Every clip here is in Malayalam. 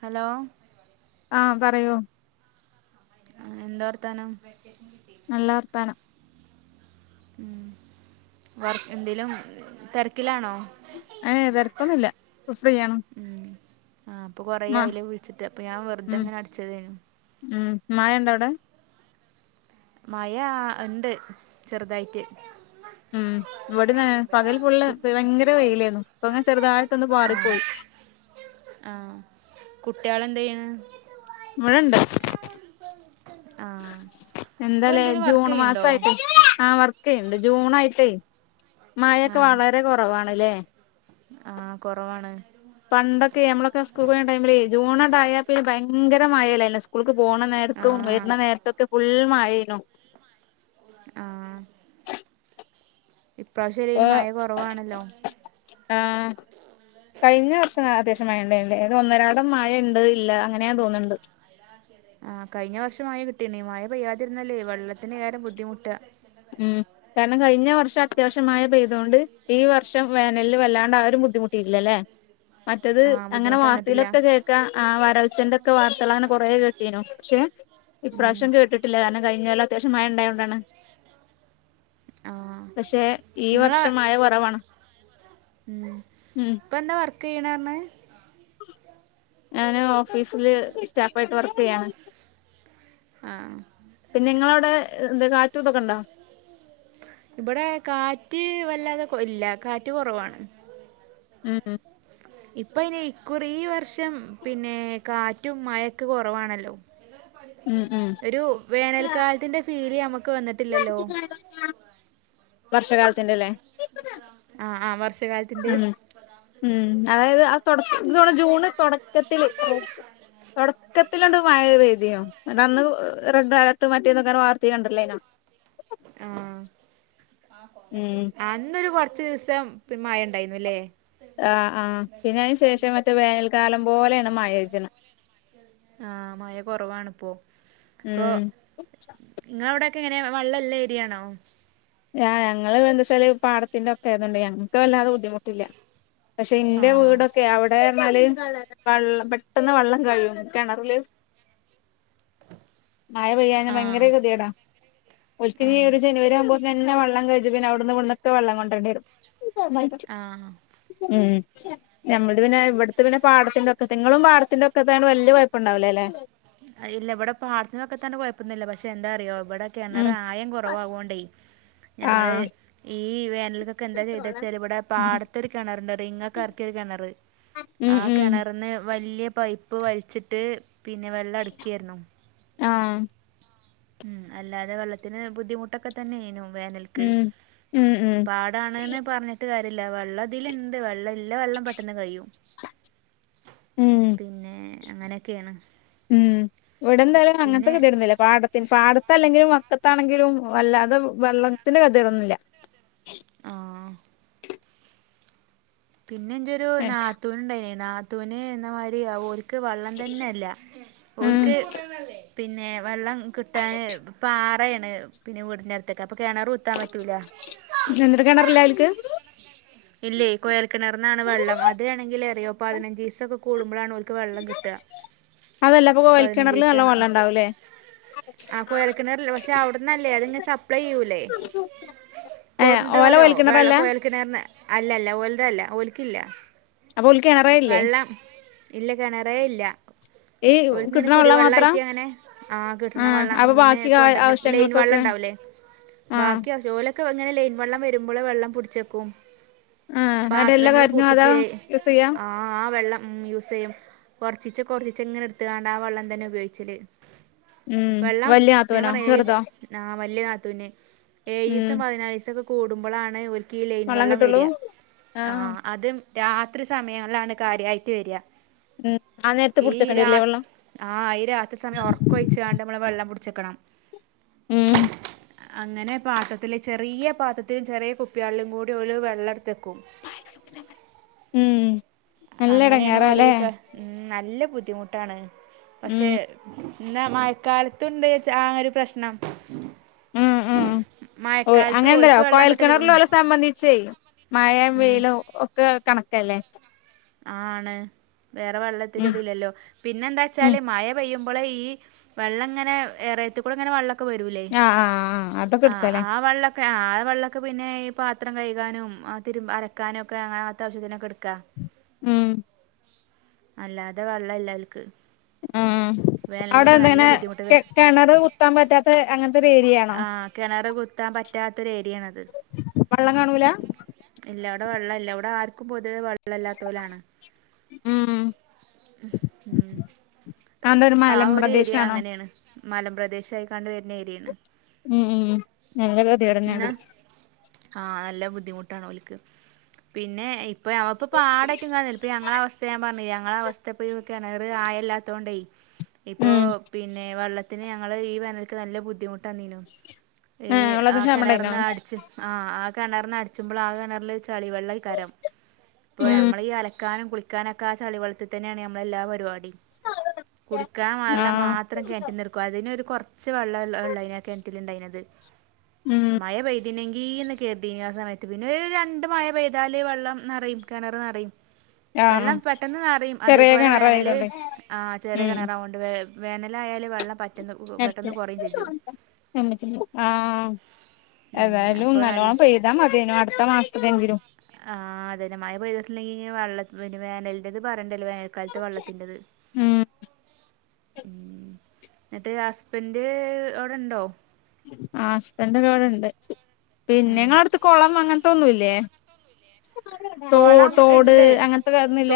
ഹലോ ആഹ് പറയൂ എന്താ വർത്താനം നല്ല വർത്താനം ഉം വർ എന്തേലും തെരക്കിലാണോ ഏയ് തെരക്കൊന്നുല്ല ഇപ്പോ ഫ്രീ ആണ് ഉം ആഹ് ഇപ്പോ കൊറേ ആയില്ലേ വിളിച്ചിട്ട് അപ്പോ ഞാൻ ഉം വെറുതെങ്ങനെ അടിച്ചതേന്നു ഉം മയ ഇണ്ടോ അവടെ മയ ഇണ്ട് ചെറുതായിട്ട് ഉം ഇവിടെന്ന്ങ്ങ് പകല് ഫുള്ള് കു ഭയങ്കര വെയിലേന്നു ഇപ്പൊങ്ങെ ചെറുതായിട്ടൊന്ന് പാറിപ്പോയി ആഹ് കുട്ട്യാള് എന്താ ചെയ്യണ് ഇവിടെണ്ട് ആ ഇപ്പൊ എന്താല്ലേ എന്തേലും വർക്ക് ജൂൺ ചെയ്യണ്ടോ മാസായിട്ട് ആഹ് വർ ക്കീയ്യ്ണ്ട് ജൂൺ ആയിട്ടേ മഴെക്കെ വളരെ കൊറവാണല്ലേ ആഹ് കൊറവാണ് പണ്ടൊക്കെ നമ്മളൊക്കെ സ്കൂൾക്ക് പോണ ടൈമില് ജൂണണ്ടായാപ്പിന്നെ ഭയങ്കര മയല്ലേ എല്ലാ സ്കൂൾക്ക് പോണ ആ നേരത്തും വരണ നേരത്തൊക്കെ ഫുൾ മഴയേനു ആഹ് ഇപ്പോ ഇപ്രാവശ്യല്ലേലും മഴ കൊറവാണല്ലോ ആഹ് കഴിഞ്ഞ വർഷം അത്യാവശ്യം മഴ ഇണ്ടനുല്ലേ അത് ഒന്നരാടം മഴണ്ട് ഇല്ല അങ്ങനെയാ തോന്ന്ണ്ട് ആഹ് കഴിഞ്ഞ വർഷം മഴ കിട്ടിണ്ട് മഴ പെയ്യാതിരുന്നാലേ വെള്ളത്തിന് ഏറെ ബുദ്ധിമുട്ടാ ഉം കാരണം കഴിഞ്ഞ വർഷം അത്യാവശ്യം മയ പെയ്തോണ്ട് ഈ വർഷം വേനലില് വല്ലാണ്ട് ആരും ബുദ്ധിമുട്ടിട്ടില്ല അല്ലേ മറ്റത് ആഹ് അങ്ങനെ ബുദ്ധിമുട്ട് വന്നിട്ടില്ല വാർത്തയിലൊക്കെ കേ ക്കാം ആ വരൾച്ചന്റെ ഒക്കെ വാർത്തള് അങ്ങനെ കൊറെ കേട്ടീനു പക്ഷെ ഉം ഇപ്രാവശ്യം കേട്ടി ട്ടില്ല കാരണം കഴിഞ്ഞൊല്ലം അത്യാശ്യം മഴണ്ടായോണ്ടാണ് ആഹ് പക്ഷെ ഈ ഇങ്ങളെ വർഷം മഴ കുറവാണ് ഉം ഉം ഇപ്പോ എന്താ വർക്കിയ്യണ് പറഞ്ഞ് ഞാന് ഓഫീസില് സ്റ്റാഫ് ആയിട്ട് വർക്കീയ്യാണ് ആഹ് പിന്നെ ഇങ്ങള അവടെ എന്താ കാറ്റുതൊക്കെ ഇണ്ടോ ഇബടെ കാറ്റ് വല്ലാതെ കൊ ഇല്ല കാറ്റ് കൊറവാണ് ഉം ഇപ്പ അയ്ന് ഇക്കുറി ഈ വർഷം പിന്നെ കാറ്റും മഴൊക്കെ കൊറവാണല്ലോ എല്ലാരും പഠ ഉം ഉം ഒരു വേനൽക്കാലത്തിന്റെ ഫീല് നമുക്ക് വന്നിട്ടില്ലല്ലോ വർഷകാലത്തിന്റെല്ലേ ആഹ് ആ വർഷ കാല ഉം ഉം അതായത് ആ തുട ജൂണ് തുടക്കത്തില് തുടക്കത്തിലുണ്ട് മഴ പെയ്തിനു അന്ന് റെഡ് അലേർട്ട് മറ്റിയന്നൊക്കെ വാർത്തയ കണ്ടല്ലോ അനോ ആഹ് ഉം അന്നൊരു കൊറച്ചു ദിവസം മഴ ഉണ്ടായിരുന്നുല്ലേ ആ ആ പിന്നെ അതിനു ശേഷം മറ്റേ വേനൽക്കാലം പോലെയാണ് മഴ പെചണത് ആഹ മഴ കുറവാണിപ്പോ അപ്പൊ ഉം നിങ്ങളെ അവിടെയൊക്കെ എങ്ങനെ വെള്ളല്ലരിയാണോ യാ ഞങ്ങള് എന്താച്ചാൽ പാടത്തിന്റെ ഒക്കെ ഏരിയതോണ്ട് ഞങ്ങൾക്ക് വല്ലാതെ ബുദ്ധിമുട്ടില്ല പക്ഷെ ആ ഇന്റെ വീടൊക്കെ അവിടെ ന്നാല് വള് പെട്ടെന്ന് വെള്ളം കഴിയും കെണറില് മഴ പെയ്യാഞ്ഞ ആ ഭയങ്കര കെതിയേടാ ആ ഒൽക്കിന് ഒരു ജനുവരി ആവുമ്പോ ന്നെ വെള്ളം കഴിഞ്ഞ പിന്നെ അവിടുന്ന് വിട്ന്നൊക്കെ വെള്ളം കൊണ്ടരേണ്ടി വരും ആ ഉം ഞമ്മൾ പിന്നെ ഇവിട്ത്തെ പിന്നെ പാടത്തിന്റെക്കെ ങ്ങളും പാടത്തിന്റെക്കെ തയോണ്ട് വല്യ കൊഴപ്പണ്ടാവൂല ല്ലേ ഇല്ല ഇവിടെ പാടത്തിന്റെ വക്കത്തായോണ്ട് തന്നെ കുഴപ്പൊന്നില്ല പക്ഷെ എന്താറിയോ ഇവിടെ ഉം കിണറ് ആയം കുറവായോണ്ടേ ഞങ്ങള് ആഹ് ഈ വേനൽ എന്താ ചെയ്തച്ചാല് ഇവിടെ പാടത്ത ഒരു കിണർണ്ട് റിങ്ങ് ഒക്കെ എർക്കിയ ഒരു കെണറ് ഉം ആഹ് ഉം കെണർന്ന് വലിയ പൈപ്പ് വലിച്ചിട്ട് പിന്നെ വെള്ളം അടിക്കയിരുന്നു ആഹ് ഉം അല്ലാതെ വെള്ളത്തിന് ബുദ്ധിമുട്ടൊക്കെ തന്നെ യിനു വേനൽക്ക് ഉം ഉം ഉം പാ ത്താണ്ന്ന് പറഞ്ഞിട്ട് കാര്യല്ല വെള്ളതില്ണ്ട് വെള്ളം നല്ല വെള്ളം പെട്ടെന്ന് കഴിഴും ഉം പിന്നെ അങ്ങനെക്കെണ് ഉം ഇവിടെ എന്തായാലും അങ്ങൻത്തെ കൊതിയെ കെതിയെടൊന്നില്ല പാടത്തി പാടത്തല്ലെങ്കിലും പക്കത്താണെങ്കിലും വല്ലാതെ വെള്ളത്തിന് കെതിയെടൊന്നില്ല ആഹ് പിന്നെ ഇന്റൊരു നാത്തൂന് ഇണ്ടായിനേ നാത്തൂന് എന്ന മാതിരി ക്ക് വള്ളം തന്നെല്ല ഓൽക്ക് ഉം പിന്നെ വെള്ളം കിട്ടാന് പാറേണ് പിന്നെ വീടിന്റെട്ത്തൊക്കെ അപ്പൊ കിണറ് കുത്താൻ പറ്റൂല എന്തര് കെണറില്ലേ അവൽക്ക് ഇല്ലേ കോയൽക്കിണർന്നാണ് വെള്ളം അത് വണെങ്കിൽ അറിയുമോ പതിനഞ്ച്സൊക്കെ കൂടുമ്പളാണ് ഓൽക്ക് വെള്ളം കിട്ട അതല്ല അപ്പൊ കോയൽ കിണറില് നല്ല പതിനഞ്ചീസം വെള്ളം ഉണ്ടാവൂല്ലേ ആഹ് കുഴൽക്കിണറില്ലേ പക്ഷെ അവിടെ ന്നല്ലേ അത് [unintelligible] സപ്പേ ചെയുല്ല കൊ ഏഹ് ഓല കോയൽ കിണറല്ല ക്ക്ണർന്ന് അല്ലല്ല ഒൽതല്ല ഓൽക്കില്ല അപ്പൊ ഓൽ ക്കെണറേ വെള്ളം ഇല്ല കെണറേ ഇല്ല ഈ ഒര്ക്ക് ഇങ്ങനെ കിട്ടണ വെള്ളം മാത്രാ കുടിവെള്ളയിട്ടങ്ങനെ ആഹ് കിട്ട്ണ വെള്ളം അപ്പൊ അങ്ങനെ ബാക്കി കാ- കൊണ്ടു വര്ന്നെ ലൈയിൻ വെള്ളം ആവശ്യങ്ങൾക്കൊക്കെ ഉണ്ടാവലേ ആഹ് ബാക്കി ചോലൊക്കെ ഇങ്ങനെ ലൈയിൻ വെള്ളം വരുമ്പോൾ വെള്ളം പുട്ച്ചേക്കും ആഹ് അടെ എല്ലാ പാത്രങ്ങള് കാര്യത്തിനും അതാ യൂസ് ചെയ്യാ [unintelligible] ആഹ് ആഹ് വെള്ളം യൂസെയ്യും കൊറച്ചിച്ചെ കൊറച്ചിച്ചെ ങ്ങന എട്ത്താണ്ട് ആഹ് വെള്ളം തന്നെ ഉപയോഗിച്ചല് ഉം വെള്ളം വല്യ ഞാൻ നാത്തൂനോ പറ ഏഴ് ലി ചെറുതോ ആഹ് വല്യ നാത്തൂന് ഉം ഏഴിസം പതിനാലിസക്കെ കൂടുമ്പളാണ് ഇവർക്ക് ഈ ലൈൻ വെള്ളം വര് ര ആഹ് അത് രാത്രി സമയങ്ങളിലാണ് കാര്യയിട്ട് വര ഉം ആ നേരത്ത് ഈ പുടിച്ചക്കണ്ടില്ലേ രാത് വെള്ളം ആഹ് ഈ രാത്രി സമയം ഉറക്കം ഒഴിച്ച കാണ്ട് നമ്മള് വെള്ളം പിടിച്ചെക്കണം ഉം അങ്ങനെ പാത്രത്തില് ചെറിയ പാത്രത്തിലും ചെറിയ കുപ്പികാളിലും കൂടി ഒരു വെള്ളട്ത്തക്കും ഉം നല്ല അങ്ങനെയാണ് ഓല് എടങ്ങേറാല്ലേ ക ഉം നല്ല ബുദ്ധിമുട്ടാണ് പക്ഷെ ഉം ഇന്നാ മയക്കാല്ത്തുണ്ട് ചാ ആഹ് ഒരു പ്രശ്നം ഓയ് മഴക്കാലത്ത് അങ്ങൽ ഓൽക്ക് ന്തറിയോ വെള്ളം കിട്ടല് ഉം കോയൽക്കെണറില് ഓല സംബന്ധിച്ചെ മായം ഉം വെയിലും ഒ ക്ക കണക്കല്ലേ ആണ് വേറെ ഉം വള്ളത്തിന്റതില്ലല്ലോ ഉം പിന്നെന്താച്ചാല് മയ പെയ്യ്മ്പള് ഈ വെള്ളം ഇങ്ങനെ എറയത്ത്കൂടെ ഇങ്ങനെ വെള്ളം ക്ക വെരൂല്ലേ ആഹ് ആഹ് അതൊക്കെ ആഹ് എടുക്കല്ലേ ആഹ് വള്ളം ക്ക ആ വെള്ളൊക്ക പിന്നെ ഈ പാത്രം കയ്കാനും ആ തിരുമ്പ അലക്കാനും ഒക്കെ അ അങ്ങനത്ത ആവശ്യത്തിനൊക്ക എടുക്കാം ഉം അല്ലാതെ വെള്ളം ഇല്ല ഓൽക്ക് ആഹ് അവിടെ എന്തങ്ങനെ ബുദ്ധിമുട്ട് വേ- കെണറ് കുത്താം പറ്റാത്ത അങ്ങനത്തെര് ഏരിയാണോ കുത്താം പറ്റാത്തൊര് ഏരിയാണത് വള്ളം കാണൂല ഇല്ല ഇവിടെ വെള്ളം ഇല്ല ഇവിടെ ആർക്കും പൊതുവെ വെള്ളം ഇല്ലാത്തൊലാണ് ഉം ഉം അതെന്താ ആ ഒരു ഏരിയ മലമ്പ്രദേശാണോ അങ്ങനെയാണ് മലം പ്രദേശായി കണ്ട് വെര്ണ ഏരിയാണ് ഉം ഉം നല്ല കെദേഡ് ആണ് എന്നാൽ ആഹ് അല്ല ബുദ്ധിമുട്ടാണ് ഓൽക്ക് പിന്നെ ഇപ്പ് ഇപ്പ ഞമ്മൾപ്പ പാടയ്ട്ട് ഇങ്ങന ഞങ്ങള അവസ്ഥ ഞാ പറഞ്ഞ് ഞങ്ങള അവസ്ഥ ത്ത പുഴി കുയ്ക്കാന കെണറ് ആയല്ലാത്തോണ്ടെയ് ഇപ്പോ ഉം പിന്നെ വെള്ളത്തി ത്തിന് ഞങ്ങള് ഈ വേനൽക്ക് നല്ല ബുദ്ധിമുട്ട് വന്നീനു ഏഹ് വെള്ളത്തിന് ആഹ് കെണർന്ന് ക്ഷാമണ്ടായിനോ അടിച്ച ആ ആ കെണർന്ന് അടിച്ചുമ്പ്ള ആ കെണറിൽ ച് ചളിവെള്ളെയ് കാരം ഇപ്പോ ഉം നമ്മള് ഈ അലക്കാനും കുളി കുളിക്കാനെക്ക ആ ചളിവെള്ളത്തി തന്നെയാണ് നമ്മള എല്ലാ പരിപാടീം കുടിക്കാൻ വെല്ല മാ ആഹ് ത്രം കെണറ്റ്ന്ന് എട്ക്കും അതിനൊര് കൊറച്ച് വെള്ളം അയ്ന് കെണറ്റിൽ ഉണ്ടായിര്ന്നത് ഉം മയ പെയ്തിനെങ്കീന്ന് കെര്തീനു ആ സമയത്ത് പിന്നെ ഒര് രണ്ട് മഴ പെയ്താല് വെള്ളം നെറയും കെണറ് നെറയും ആഹ് വെള്ളം പെട്ടെന്ന് നെറയും ചെറിയ അതെപോലെ വേനല് കിണറായതോണ്ട് ആ ചെറിയ ഉം കെണറാവോണ്ട് വെ വേനലായാല് വെള്ളം പറ്റ്ന്നക്ക് പോം പെട്ടെന്ന് കൊറേം ചെജ്ജും നമ്മറ്റീല് ആഹ് ഉം ഏതാലും അപ്പൊ നല്ല നല്ലോണം പെയ്താ മതേനു അട്ത്ത മാസത്തിലെങ്കിലും ആഹ് അതെന്ന മയ പെയ്തട്ടില്ലെങ്കി ഇങ്ങന വെള്ളത്തി പി വേനൽ എത് പറയണ്ടല്ലോ വേനൽക്കാലത്ത് വെള്ളത്തിന്റത് ഉം ഉം എന്നട്ട് ഹസ്ബൻഡ് അവ്ടെണ്ടോ ആഹ് ഹസ്ബന്റക്ക അവ്ടെണ്ട് പിന്നെ ഏ നിങ്ങളട്ത്ത് കൊളം അങ്ങനത്തൊന്നൂല്ലേ തോ കൊളം തോട് ഇണ്ട് അങ്ങനത്ത ക ഒന്നൂല്ല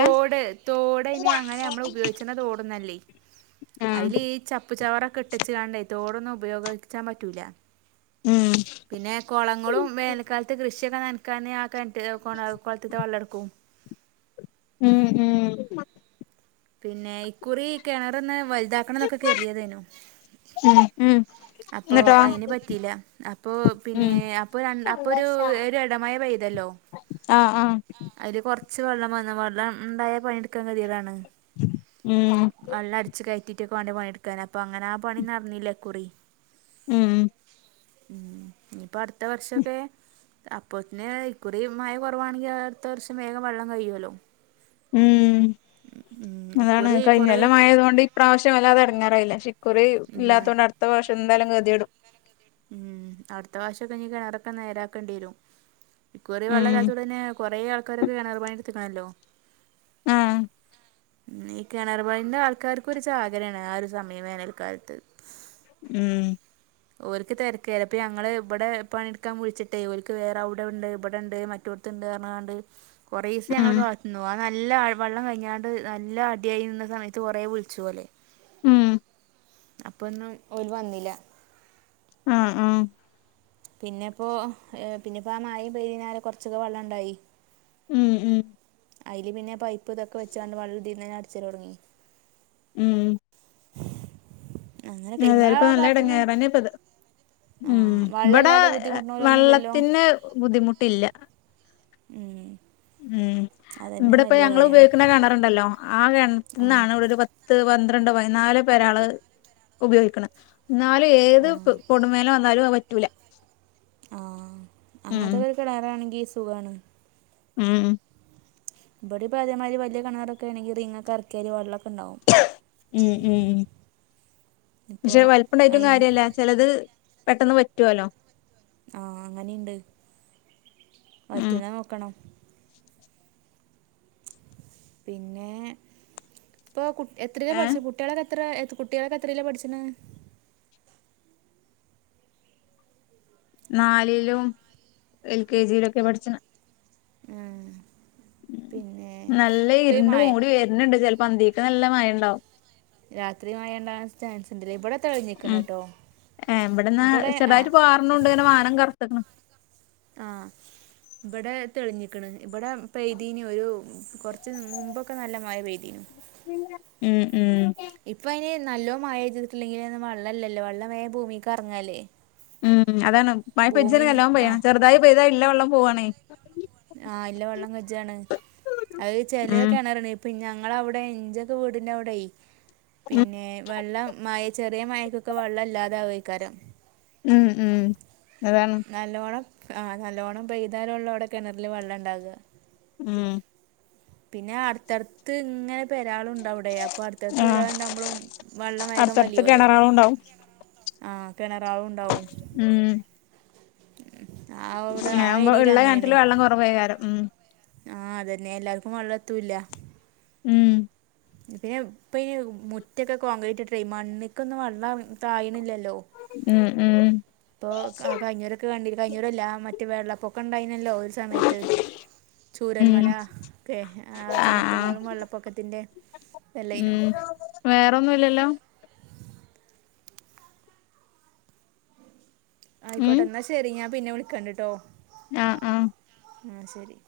ചെല തോട്ന്നല്ലേ അയ്ല് ചപ്പ് ചപ്പ് ചവറെക്ക ഇട്ടച്ച്ങ്ങാണ്ടെ തോടൊന്നും ഉപയോഗിച്ചാം പറ്റൂല ഉം പിന്നെ കൊളങ്ങളും വേനൽക്കാലത്ത് കൃഷിയൊക്ക നനക്കാൻ ആ കെണറ്റ് കൊണ കൊളത്ത്ത്ത വെള്ളം എടുക്കും ഉം ഉം പിന്നെ ഇക്കുറി കെണറ്ന്ന് വല്താക്കണംന്നൊക്ക കര്തിയതെനു ഉം ഉം അപ്പൊ എന്നിട്ടോ അയ്ന് പറ്റീല്ല അപ്പൊ പിന്നെ ഉം അപ്പൊ രണ് അപ്പോ ഒരു ഇടമയ പെയ് തല്ലോ ആഹ് അഹ് അയ്ല് കൊറച്ച് വെള്ളം വന്ന് വെള്ളം ഉണ്ടായ പണിയെടുക്കാൻ ഗതികെടാണ്. ഉം വള്ളം അട്ച്ച് കയറ്റിയിട്ടൊക്കെ വാണ്ടെ പണിയെടുക്കാന് അപ്പ അങ്ങനെ ആ പണി നടന്നില്ല ഇക്കുറി ഉം ഉം ഇന്നിപ്പ അടുത്ത വർഷൊക്കെ അപ്പോത്തിന് ഇക്കുറി മഴ കൊറവാണെങ്കി അടുത്ത വർഷം വേഗം വെള്ളം കഴിയോല്ലോ ഉം അതാണ് ഇക്കുറി കുറേ കഴിഞ്ഞൊല്ലം മയ ആയതോണ്ട് ഇപ്രാവശ്യം വല്ലാതെ എടങ്ങാറായില്ലാ ക്ഷെ ഇക്കുറി ഇല്ല ഇല്ലാത്തതോണ്ട് അടുത്ത വർഷം എന്തായാലും ഗതിയെടും ഉം അടുത്ത വർഷൊക്കെ ഇനി കെണറൊക്കെ നേരാക്കണ്ടി വരും ഇക്കുറി ഉം വെള്ളല്ലാത്തോണ്ടന്നെ കൊറേ ആൾക്കാരൊക്കെ കെണറ് പണി എട്ത്ത്ക്കണല്ലോ ആഹ് ഉം ഈ കെണറ് പണിന്റെ ആൾക്കാർക്ക് ഒരു ചാകരായാണ് ആ ഒരു സമയം വേനൽക്കാലത്ത് ഉം ഓര്ക്ക് തെരക്കെറെ അപ്പൊ ഞങ്ങള് ഇവിടെ പണിയെടുക്കാൻ വിളിച്ചിട്ടേ ഓൽക്ക് വേറെ അവിടെ ഉണ്ട് ഇബടെണ്ട് മറ്റോ ട്ത്ത്ണ്ട്ന്ന് പറഞ്ഞ്ങ്ങാണ്ട് കൊറേസം ഞങ്ങള് ഉം കാത്ത്ന്നു [unintelligible] നല്ല ആഴ് വെള്ളം കഴിഞ്ഞാണ്ട് നല്ല അടിയായി നിന്ന സമയത്ത് കൊറേ വിളിച്ചു ഓലെ ഉം അപ്പൊന്നും ഓല് വന്നീല്ലാ ആഹ് ആഹ് പിന്നെപ്പോ ഏഹ് പിന്നെപ്പോ ആ മയിം പെയ്ത് കഴിഞ്ഞാരെ കൊറച്ചൊക്കെ വെള്ളണ്ടായി ഉം ഉം അയില് പിന്നെ പൈപ്പ് ഇതൊക്കെ വെച്ചാണ്ട് വെള്ളം ഇതീന്നെന്നെ അടിച്ചലൊടങ്ങി ഉം അങ്ങനെയൊക്കെ ഏതായാലും ഇങ്ങളെ ഇപ്പ ആ നല്ല ഭാഗത്തൊന്നും എടങ്ങേറെന്നെ ഇപ്പത് ആ ഉം ഇബടെ വെള്ളമില്ലാതെ എ ബുദ്ധിമുട്ടണോലൊന്നും ഇല്ലല്ലോ വെള്ളത്തി ക്ക് ബുദ്ധിമുട്ടില്ലാ ഉം ഉം അതന്നെ ഇബടെ ഇപ്പോ വലിയ ഞങ്ങള് കാര്യമാണ് ഉപയോഗിക്കണ കെണറുണ്ടല്ലോ ആഹ് ആ കെണറ്റ്ന്നാണ് ഇവിടെ ഒരു പത്ത് പന്ത്രണ്ട് പതിനാല് പെരാള് ഉപയോഗിക്ക്ണ് ഇന്നാലും ഏത് ക് ആ കൊടും വേനല് വന്നാലും അത് വറ്റൂലാ ആഹ് അങ്ങൻത്തെ ഒക്കെ കെണറാണെങ്കി സുഖാണ് ഉം ഉം ഇബടിം ഇപ്പോ അതേമാതിരി വല്യ കെണറൊക്കെ ആണെങ്കി റിങ് ഒക്കെ എറക്കി ഉം ഉം ഉം ഇപ്പോൾ പക്ഷെ വലിപ്പണ്ടായിട്ടും അതിന് കാര്യല്ലാ ചെലത് പെട്ടെന്ന് വറ്റൊല്ലോ ആഹ് അങ്ങനീണ്ട് ഉം വറ്റ്ണെ നോക്കണം പിന്നെ ഇപ്പൊ കുട്ട് എത്രേലാ ഏഹ് പഠിച്ചെ കുട്ട്യാളൊക്കെ എത്ര എത് കുട്ട്യാളൊക്കെ എത്രേലാ പഠിച്ച്ണെ നാലിലും എൽ കെ ജിയിലും ഒക്കെ പഠിച്ച്ണെ ഏഹ് പിന്നെ ഇപ്പ ഈ മഴേം ഇന്ന്ണ്ട് ചെലപ്പോ അന്തീക്ക് നല്ല മഴ ഇണ്ടാവും രാത്രി മയണ്ടാവാൻ ചാൻസ് ഇണ്ട്ല്ലേ ഇബടെ തെളിഞ്ഞിക്ക്ണട്ടാ ഏഹ് ഇബടെന്നാ ചെർതായിട്ട് പാർണുണ്ട് ഇങ്ങനെ മാനം കറുത്ത്ക്ക്ണ് ആഹ് ഇബടെ തെളിഞ്ഞിക്ക്ണ് ഇബടെ പെയ്തീനി ഒരു കുറച്ച് മുമ്പൊക്കെ നല്ല മയ പെയ്തീനു ഉം ഉം ഇപ്പ അയിന് നല്ലോ മഴെയ്തിട്ടില്ലെങ്കിലൊന്നും വള്ളല്ലല്ലോ വള്ളം വേം ഭൂമീക്ക് എറങ്ങല്ലേ ഉം അതാണ് മയ പെജാണെങ്കി ഭൂമീന്ന് നല്ലോം പെയ്യണം ആഹ് ചെറുതായി പെയ്താ ഇള്ള വെള്ളോം പോവാണേ ആഹ് ഇല്ല വെള്ളം കജ്ജാണ് അത് ചെലെ ഉം കെണറിന് പിൻ ഞങ്ങളവിടെ ഇഞ്ചൊക്കെ വീടിന്റെ അവിടെയി പിന്നെ വെള്ളം മയ ചെറ് [unintelligible] മഴക്കൊക്കെ വെള്ളം ഇല്ലാതെ [unintelligible] ഉം ഉം അതാണ് നല്ലോണം ആഹ് നല്ലോണ്ണം പെയ്താല് ഉള്ളു അവിടെ കിണറില് വെള്ളം ഉണ്ടാവുക ഉം പിന്നെ അടുത്തടുത്ത് ഇങ്ങനെ പെരാളുണ്ടവിടെ അപ്പൊ അടുത്തടുത്ത് ആഹ് പെരാളുണ്ടാവുമ്പളും വെള്ളം വേഗം അടുത്തടുത്ത് വലിയൂല്ലോ [unintelligible] ആഹ് കിണറാവും ഉണ്ടാവും ഉം ആ അവിടെ ആ [unintelligible] ഏരിയയിൽ ഉള്ള കിണറ്റില് വെള്ളം കുറവായ് [unintelligible] ആഹ് അതന്നെ എല്ലാർക്കും വെള്ളം എത്തൂല്ല ഉം [unintelligible] ഇപ്പൊ ഈ മുറ്റൊക്കെ കോൺക്രീറ്റ് ഇട്ടിട്ടെ മണ്ണിലേക്കൊന്നും വെള്ളം താഴണില്ലല്ലോ ഉം ഉം ഇപ്പൊ കഴിഞ്ഞരൊക്കെ കഴിഞ്ഞൂരല്ല മറ്റേ വെള്ളപ്പൊക്കം ഉണ്ടായിനല്ലോ ഒരു സമയത്ത് ഉം ചൂരൽമല ഒക്കെ ആ ആഹ് സമയത്ത് ആഹ് വെറും വെള്ളപ്പൊക്കത്തിന്റെ ഉം വേറൊന്നും ഇല്ലല്ലോ ഉം ആയിക്കോട്ടെ എന്നാ ശരി ഞാൻ പിന്നെ വിളിക്കണ്ട്ട്ടോ ആഹ് ആഹ് ആഹ് ശരി